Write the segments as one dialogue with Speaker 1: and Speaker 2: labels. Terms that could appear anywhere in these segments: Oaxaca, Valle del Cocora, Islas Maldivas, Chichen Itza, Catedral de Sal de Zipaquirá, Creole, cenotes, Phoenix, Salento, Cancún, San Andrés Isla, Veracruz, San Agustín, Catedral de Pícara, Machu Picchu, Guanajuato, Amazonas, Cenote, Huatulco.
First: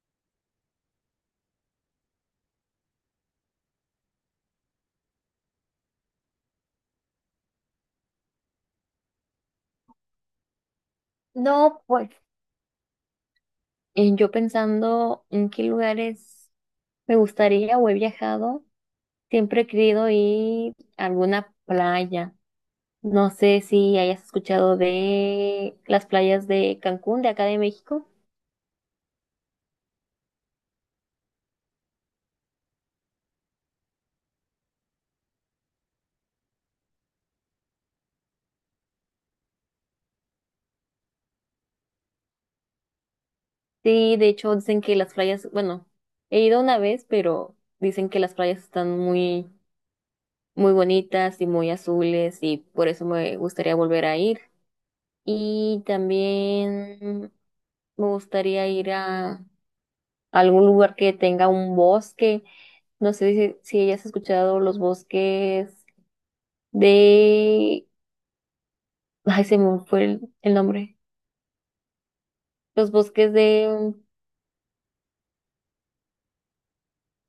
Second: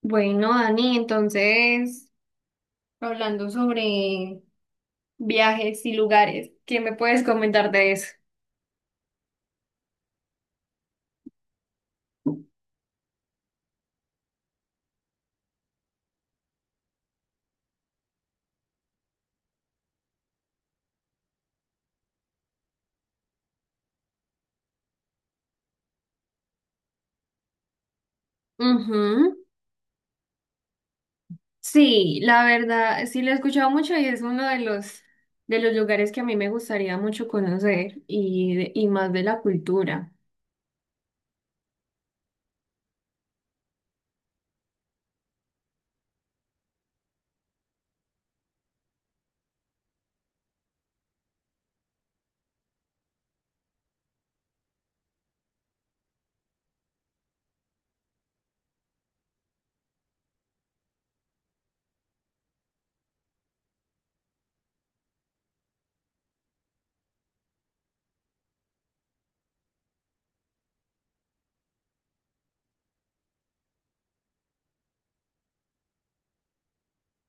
Speaker 1: Bueno, Dani, entonces, hablando sobre viajes y lugares, ¿qué me puedes comentar de eso?
Speaker 2: No, pues yo pensando en qué lugares me gustaría o he viajado, siempre he querido ir a alguna playa. No sé si hayas escuchado de las playas de Cancún, de acá de México.
Speaker 1: Ujú. Sí, la verdad, sí lo he escuchado mucho y es uno de los lugares que a mí me gustaría mucho conocer y, y más de la cultura.
Speaker 2: Sí, de hecho dicen que las playas, bueno, he ido una vez, pero dicen que las playas están muy, muy bonitas y muy azules y por eso me gustaría volver a ir. Y también me gustaría ir a algún lugar que tenga un bosque. No sé si hayas escuchado los bosques de... Ay, se me fue el nombre. Los bosques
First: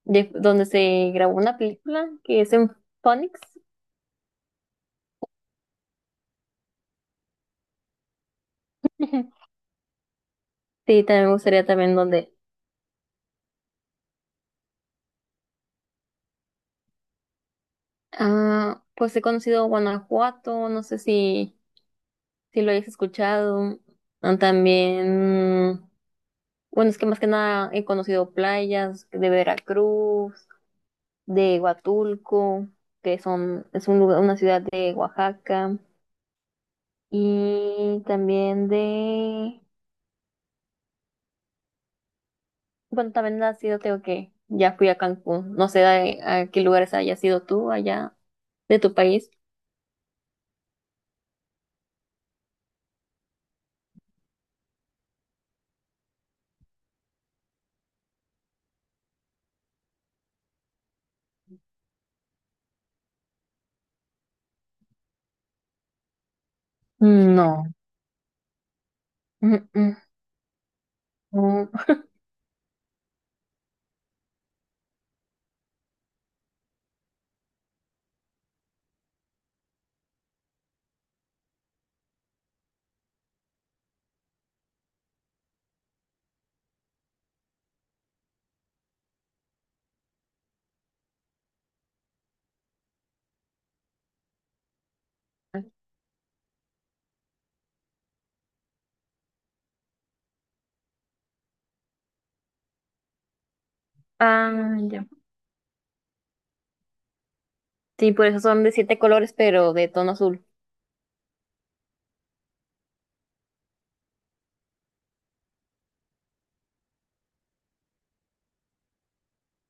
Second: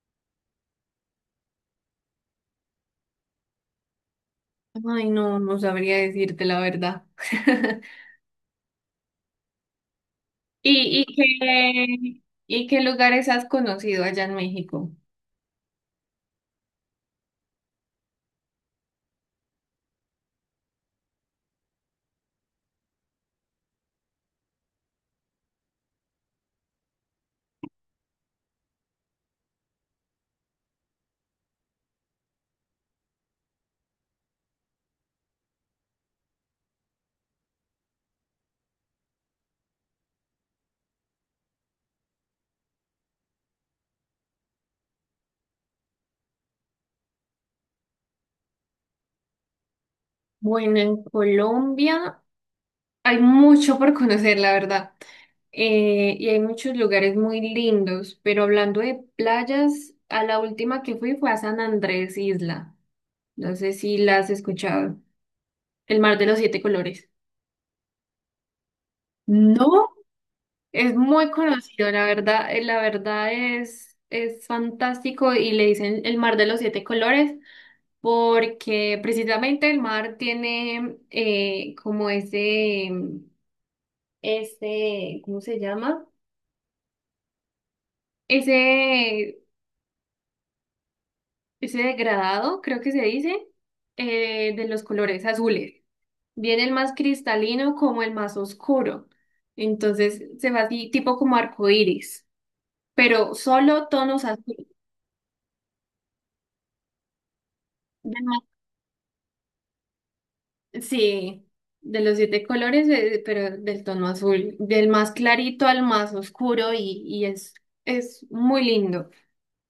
Speaker 2: de donde se grabó una película que es en Phoenix.
Speaker 1: Ay, no, no sabría decirte la verdad.
Speaker 2: Sí,
Speaker 1: ¿Y, y
Speaker 2: también me gustaría también
Speaker 1: qué,
Speaker 2: donde...
Speaker 1: y qué lugares has conocido allá en México?
Speaker 2: Ah, pues he conocido Guanajuato, no sé si lo hayas escuchado. Ah, también, bueno, es que más que nada he conocido playas de Veracruz, de Huatulco, que son, es un lugar, una ciudad de Oaxaca, y también de, bueno, también ha sido, tengo que, ya fui a Cancún, no sé a qué lugares hayas ido tú allá de tu país.
Speaker 1: Bueno, en Colombia hay mucho por conocer, la verdad. Y hay muchos lugares muy lindos, pero hablando de playas, a la última que fui fue a San Andrés Isla. No sé si la has escuchado. El mar de los siete colores.
Speaker 2: No. Mm,
Speaker 1: No.
Speaker 2: mm,
Speaker 1: Es muy
Speaker 2: no.
Speaker 1: conocido, la verdad es fantástico y le dicen el mar de los siete colores porque precisamente el mar tiene como ese, ¿cómo se llama? Ese Ese degradado, creo que se dice, de los colores azules. Viene el más cristalino como el más oscuro. Entonces se va así, tipo como arco iris, pero solo tonos azules.
Speaker 2: Ah, ya. Sí, por eso son de siete colores, pero de tono azul.
Speaker 1: Sí, de los siete colores, pero del tono azul, del más clarito al más oscuro y es muy lindo.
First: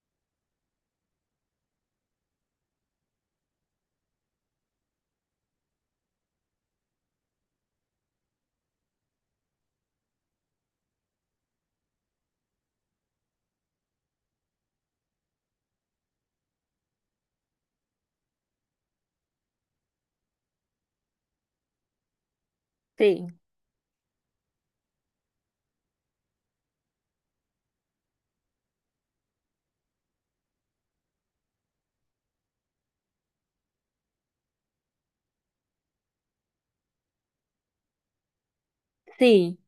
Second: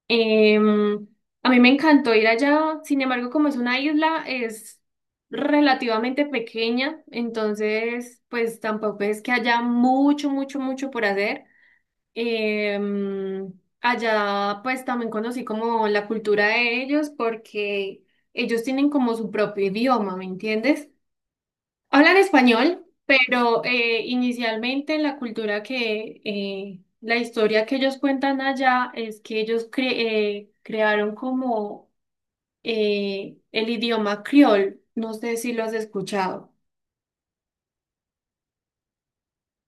Speaker 1: Em, a mí me encantó ir allá, sin embargo, como es una isla, es relativamente pequeña, entonces, pues tampoco es que haya mucho, mucho, mucho por hacer. Em, Allá, pues también conocí como la cultura de ellos, porque ellos tienen como su propio idioma, ¿me entiendes? Hablan español,
Speaker 2: Sí,
Speaker 1: pero inicialmente en la cultura que la historia que ellos cuentan allá es que crearon como el idioma criol, no sé si lo has escuchado,
Speaker 2: sí.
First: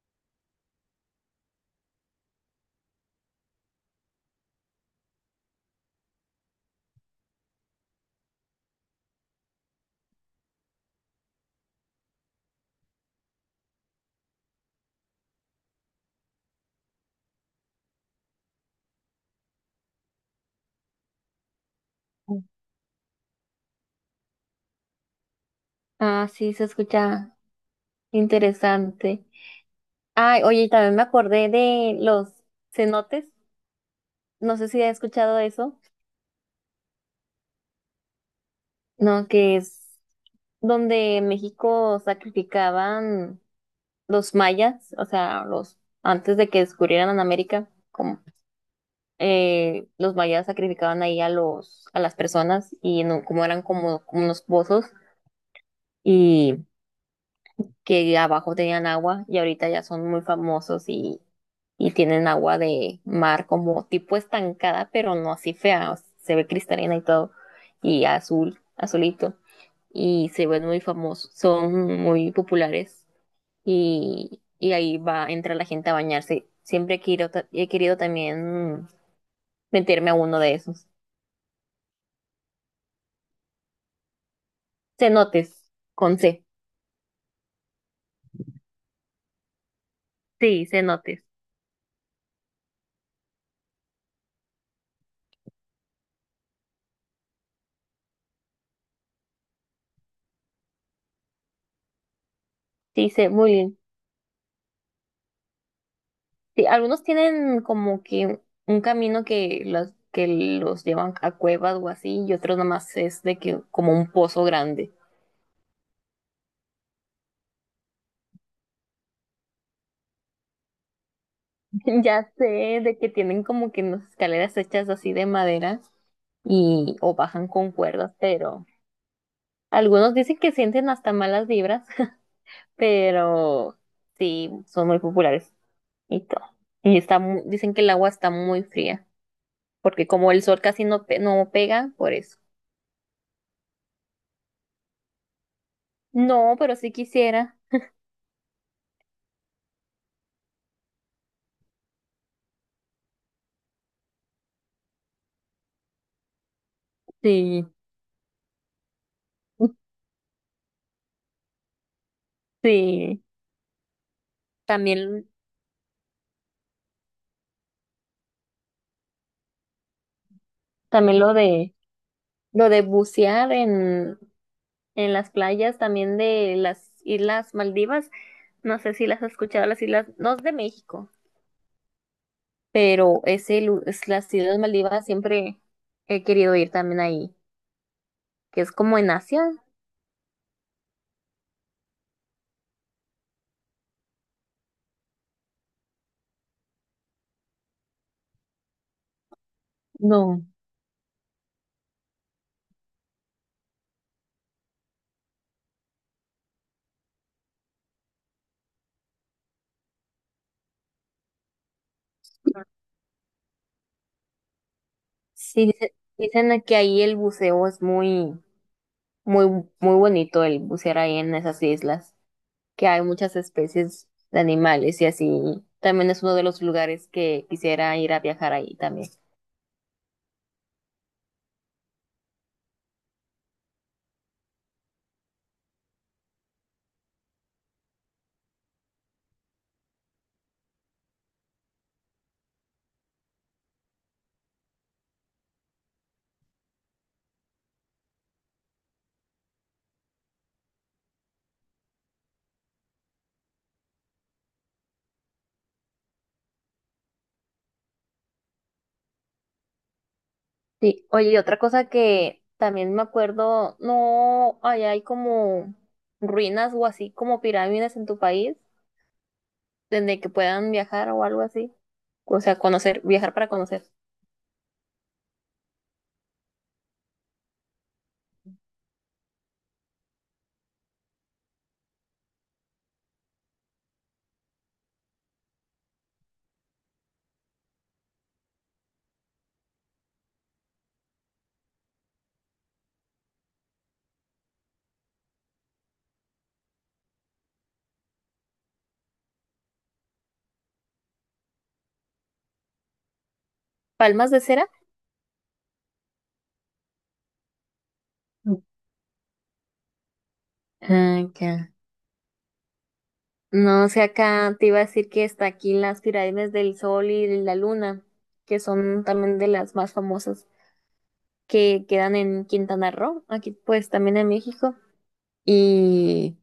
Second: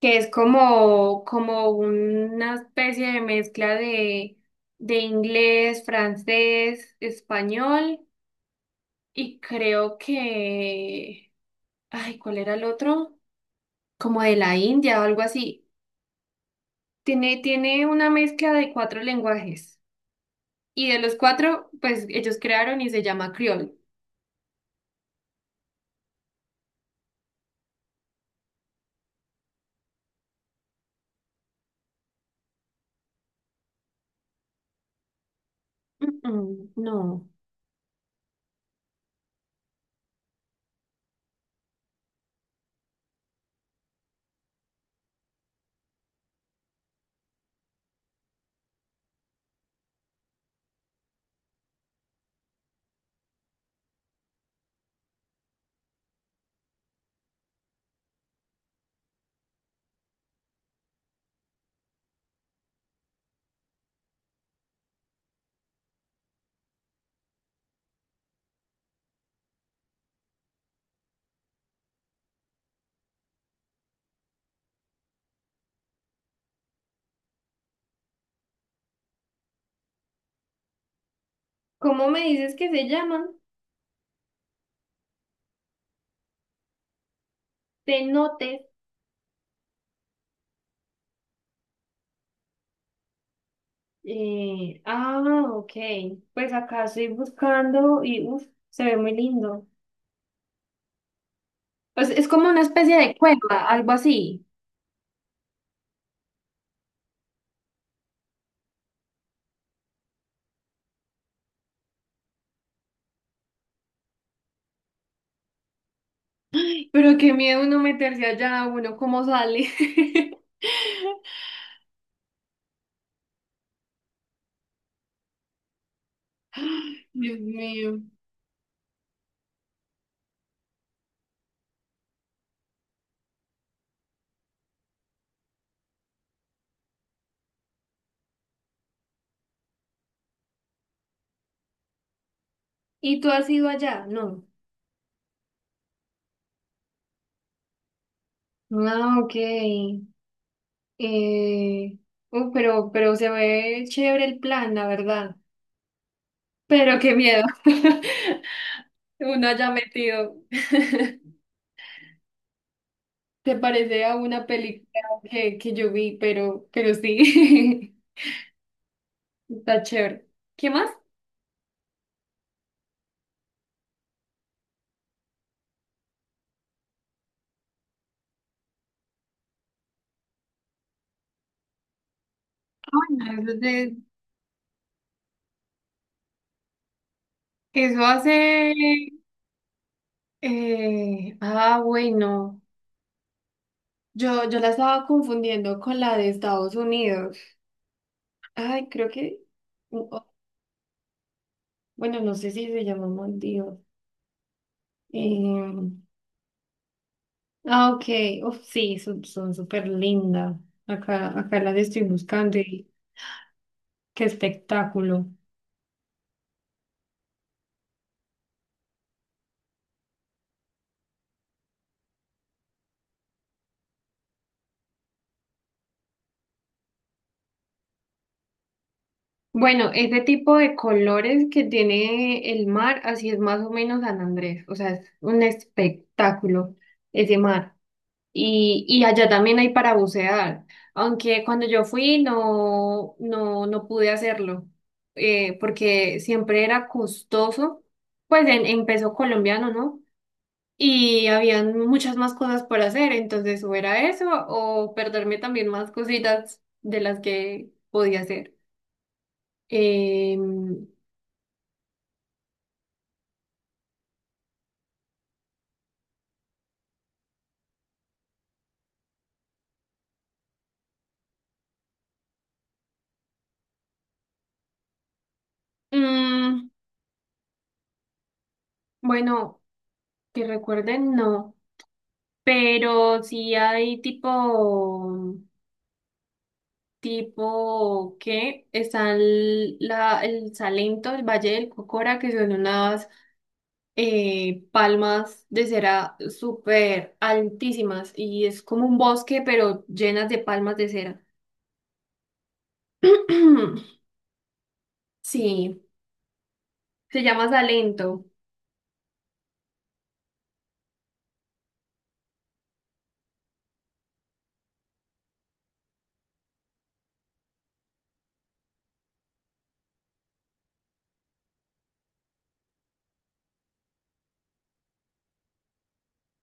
Speaker 1: que es como, como una especie de mezcla de inglés, francés, español y creo que, ay, ¿cuál era el otro? Como de la India o algo así. Tiene una mezcla de cuatro lenguajes. Y de los cuatro, pues ellos crearon y se llama Creole.
Speaker 2: Ah, sí, se escucha interesante. Ay, oye, y también me acordé de los cenotes. No sé si has escuchado eso.
Speaker 1: Mm, no.
Speaker 2: No, que es donde México sacrificaban los mayas, o sea, los antes de que descubrieran en América, como los mayas sacrificaban ahí a los a las personas y no, como eran como, como unos pozos y que abajo tenían agua y ahorita ya son muy famosos y tienen agua de mar como tipo estancada, pero no así fea, o sea, se ve cristalina y todo y azul, azulito. Y se ven muy famosos, son muy populares y ahí va, entra la gente a bañarse. Siempre he querido, he querido también meterme a uno de esos.
Speaker 1: ¿Cómo me dices que se llaman?
Speaker 2: Cenotes, con C.
Speaker 1: Cenotes.
Speaker 2: Sí, cenotes.
Speaker 1: Eh, ah, ok. Pues acá estoy buscando y uf, se ve muy lindo. Pues es como una especie
Speaker 2: Sí,
Speaker 1: de
Speaker 2: sé, muy
Speaker 1: cueva,
Speaker 2: bien.
Speaker 1: algo así.
Speaker 2: Sí, algunos tienen como que un camino que que los llevan a cuevas o así, y otros nomás es de que como un pozo grande.
Speaker 1: Pero qué miedo uno meterse allá, uno cómo sale.
Speaker 2: Ya sé de que tienen como que unas escaleras hechas así de madera y o
Speaker 1: Dios
Speaker 2: bajan con
Speaker 1: mío.
Speaker 2: cuerdas, pero algunos dicen que sienten hasta malas vibras, pero sí, son muy populares y todo. Y está, dicen que el agua está muy fría, porque como el sol casi no, no pega, por eso.
Speaker 1: ¿Y tú has ido allá? No.
Speaker 2: No, pero sí quisiera.
Speaker 1: Ah, ok. Eh, pero se ve chévere el plan, la verdad. Pero qué miedo.
Speaker 2: Sí,
Speaker 1: Uno haya metido.
Speaker 2: sí.
Speaker 1: Se parece a una película
Speaker 2: También,
Speaker 1: que yo vi, pero sí. Está chévere. ¿Qué más?
Speaker 2: también lo de bucear en las playas, también de las Islas Maldivas. No sé si las has escuchado, las islas, no es de México,
Speaker 1: Ah,
Speaker 2: pero
Speaker 1: bueno, eso,
Speaker 2: ese, es las Islas Maldivas siempre he querido ir también ahí,
Speaker 1: eso
Speaker 2: que es
Speaker 1: hace.
Speaker 2: como en Asia.
Speaker 1: Bueno. Yo la estaba confundiendo con la de Estados Unidos. Ay, creo que. u- o-
Speaker 2: No,
Speaker 1: Bueno, no sé si se llama Dios. Ah, ok. Uf, sí, son, son súper lindas. Acá las estoy buscando y qué espectáculo.
Speaker 2: sí, dicen que ahí el buceo es muy, muy, muy bonito el bucear ahí en esas islas, que hay muchas especies de animales y así. También es uno de los lugares que quisiera ir a viajar ahí también.
Speaker 1: Bueno, ese tipo de colores que tiene el mar, así es más o menos San Andrés, o sea, es un espectáculo ese mar. Y allá también hay para bucear, aunque cuando yo fui no, no, no pude hacerlo, porque siempre era costoso, pues en peso colombiano, ¿no? Y habían muchas más cosas por hacer, entonces o era eso o perderme también más cositas de las que podía hacer. Eh,
Speaker 2: Sí, oye, y otra cosa que también me acuerdo, no, allá hay como ruinas o así como pirámides en tu país, donde que puedan viajar o algo así. O sea, conocer, viajar para conocer.
Speaker 1: mm, bueno, que recuerden, no, pero sí hay tipo, tipo que está el, la, el Salento, el Valle del Cocora, que son unas palmas de cera súper altísimas y es como un bosque, pero llenas de palmas de cera.
Speaker 2: Palmas de cera.
Speaker 1: Sí, se llama Salento.
Speaker 2: Ah, acá. No sé, acá te iba a decir que está aquí las pirámides del Sol y de la Luna, que son también de las más famosas, que quedan en Quintana Roo, aquí pues también en México. Y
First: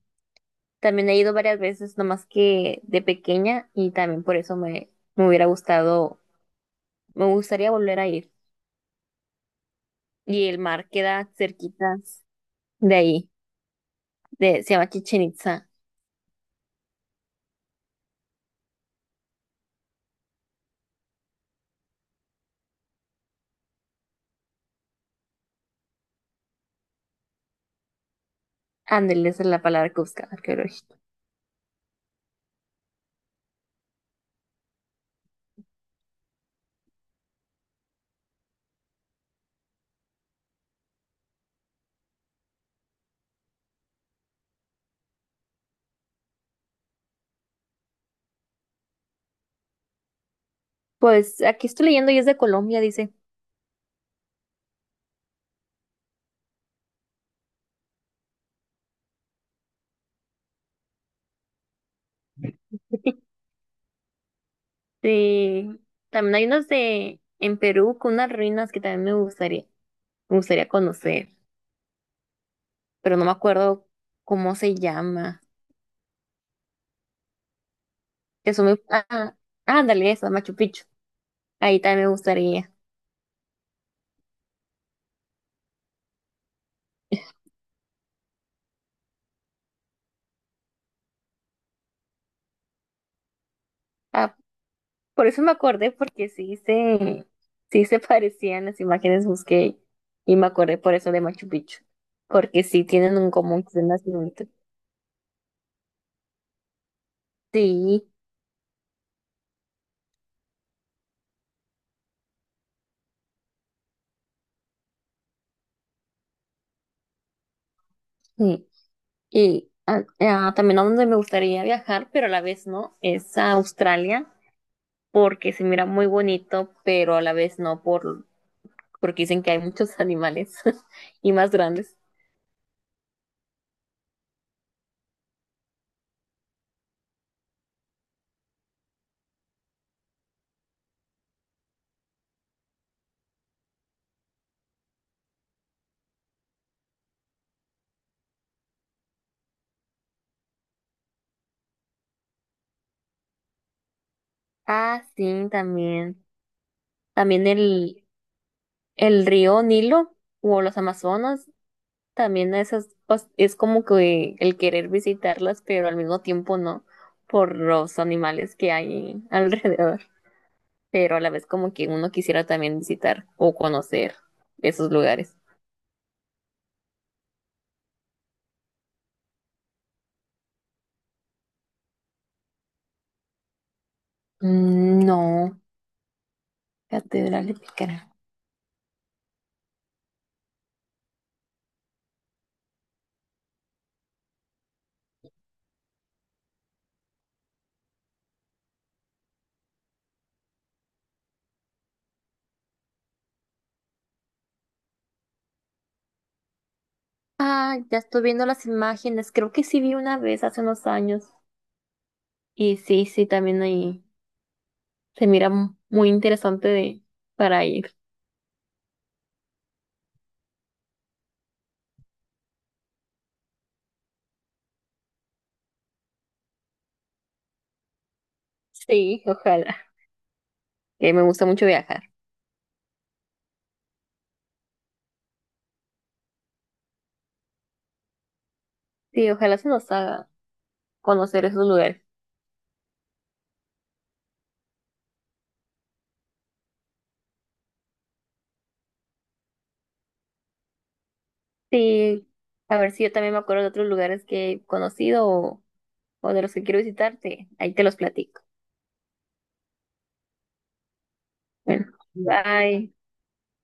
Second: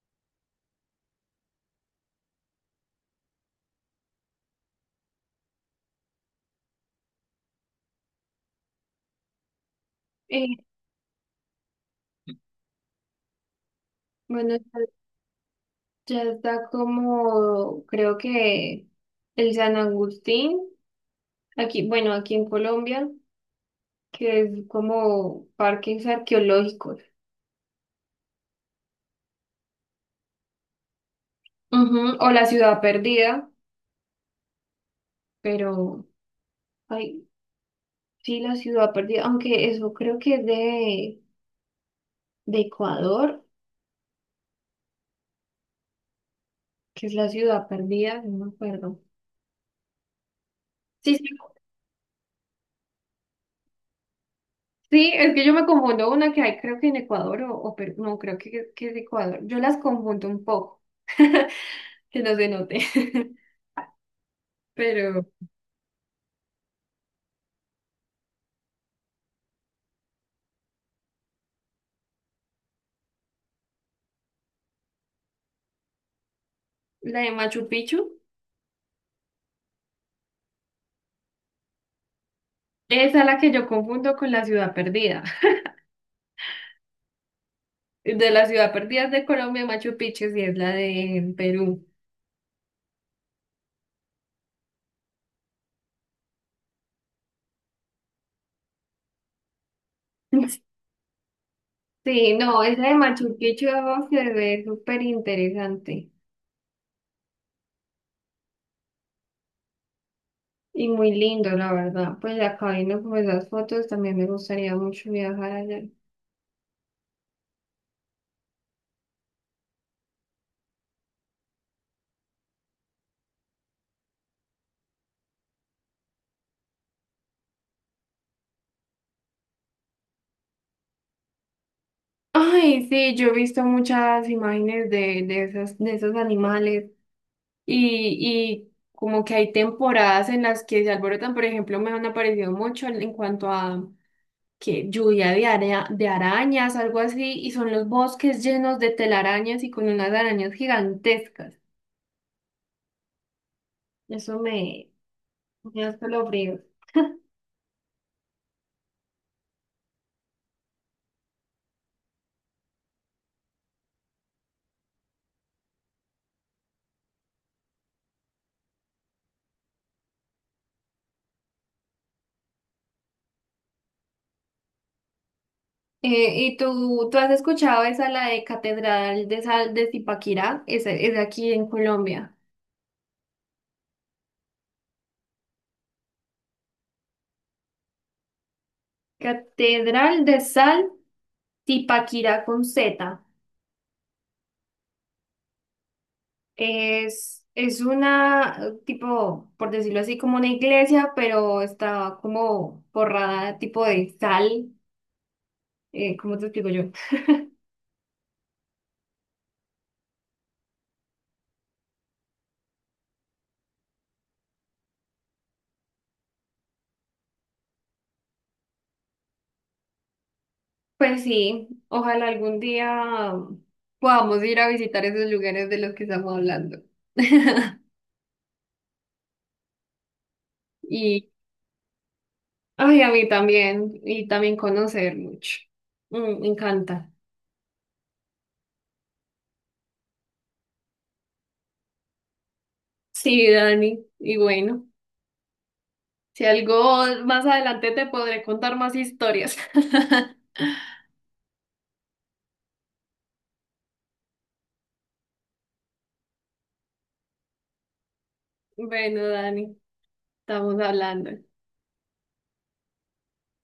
Speaker 2: también he ido varias veces, nomás que de pequeña, y también por eso me hubiera gustado, me gustaría volver a ir. Y
Speaker 1: Eh,
Speaker 2: el mar queda cerquitas de ahí.
Speaker 1: bueno,
Speaker 2: De, se
Speaker 1: ya
Speaker 2: llama Chichen Itza.
Speaker 1: ya está como, creo que el San Agustín, aquí, bueno, aquí en Colombia, que es como parques arqueológicos.
Speaker 2: Ándale, esa es la palabra que buscaba, arqueológico.
Speaker 1: Ujú. O la ciudad perdida, pero, ay, sí, la ciudad perdida, aunque eso creo que es de Ecuador, que es la ciudad perdida, no me acuerdo. Sí, sí,
Speaker 2: Pues aquí estoy leyendo y es de Colombia, dice.
Speaker 1: Sí, es que yo me confundo una que hay, creo que en Ecuador o Perú, no, creo que es Ecuador. Yo las confundo un poco, que no se note. Pero
Speaker 2: De, también hay unas de en Perú con unas ruinas que también me gustaría conocer, pero no me acuerdo cómo se llama.
Speaker 1: la de Machu Picchu,
Speaker 2: Eso me, ah, ándale, esa, Machu Picchu. Ahí también me gustaría.
Speaker 1: esa es la que yo confundo con la ciudad perdida. De la ciudad perdida es de Colombia, Machu Picchu sí es la de Perú.
Speaker 2: Ah, por eso me acordé, porque sí se parecían las imágenes, busqué y me acordé por eso de Machu Picchu,
Speaker 1: Sí,
Speaker 2: porque
Speaker 1: no, esa
Speaker 2: sí
Speaker 1: de
Speaker 2: tienen un
Speaker 1: Machu
Speaker 2: común,
Speaker 1: Picchu
Speaker 2: tienen una
Speaker 1: se
Speaker 2: similitud.
Speaker 1: ve súper interesante
Speaker 2: Sí,
Speaker 1: y muy lindo, la verdad. Pues acá viendo como esas fotos, también me gustaría mucho viajar allá.
Speaker 2: sí. Y también a donde me gustaría viajar, pero a la vez no, es a Australia, porque se mira muy bonito, pero a la vez no, porque dicen que hay muchos animales y más grandes.
Speaker 1: Ay, sí, yo he visto muchas imágenes de esas, de esos animales y como que hay temporadas en las que se alborotan, por ejemplo, me han aparecido mucho en cuanto a que lluvia de, de arañas, algo así, y son los bosques llenos de telarañas y con unas arañas gigantescas. Eso me,
Speaker 2: Ah, sí,
Speaker 1: me da
Speaker 2: también.
Speaker 1: escalofríos.
Speaker 2: También el río Nilo o los Amazonas, también esas, pues, es como que el querer visitarlas, pero al mismo tiempo no, por los animales que hay alrededor, pero a la vez como que uno quisiera también visitar o conocer esos lugares.
Speaker 1: ¿Y tú has escuchado esa, la de Catedral de Sal de Zipaquirá? Esa es aquí en Colombia.
Speaker 2: Mm, no, Catedral de Pícara.
Speaker 1: Catedral de Sal. Tipaquira con Z. Es una, tipo, por decirlo así, como una iglesia, pero está como forrada tipo de sal. ¿Cómo te explico yo?
Speaker 2: Ah, ya estoy viendo las imágenes. Creo que sí vi una vez hace unos años. Y sí, sí, también ahí se mira muy interesante de, para ir.
Speaker 1: Pues sí, ojalá algún día podamos ir a visitar esos lugares de los que estamos hablando.
Speaker 2: Sí, ojalá. Que me
Speaker 1: Y,
Speaker 2: gusta mucho viajar.
Speaker 1: ay, a mí también, y también conocer mucho. Mm, me encanta.
Speaker 2: Sí, ojalá se nos haga conocer esos lugares.
Speaker 1: Sí, Dani, y bueno, si algo más adelante te podré contar más historias.
Speaker 2: Sí, a ver si yo también me acuerdo de otros lugares que he conocido o de los que quiero visitarte. Ahí te los platico.
Speaker 1: Bueno, Dani, estamos hablando.
Speaker 2: Bueno, bye.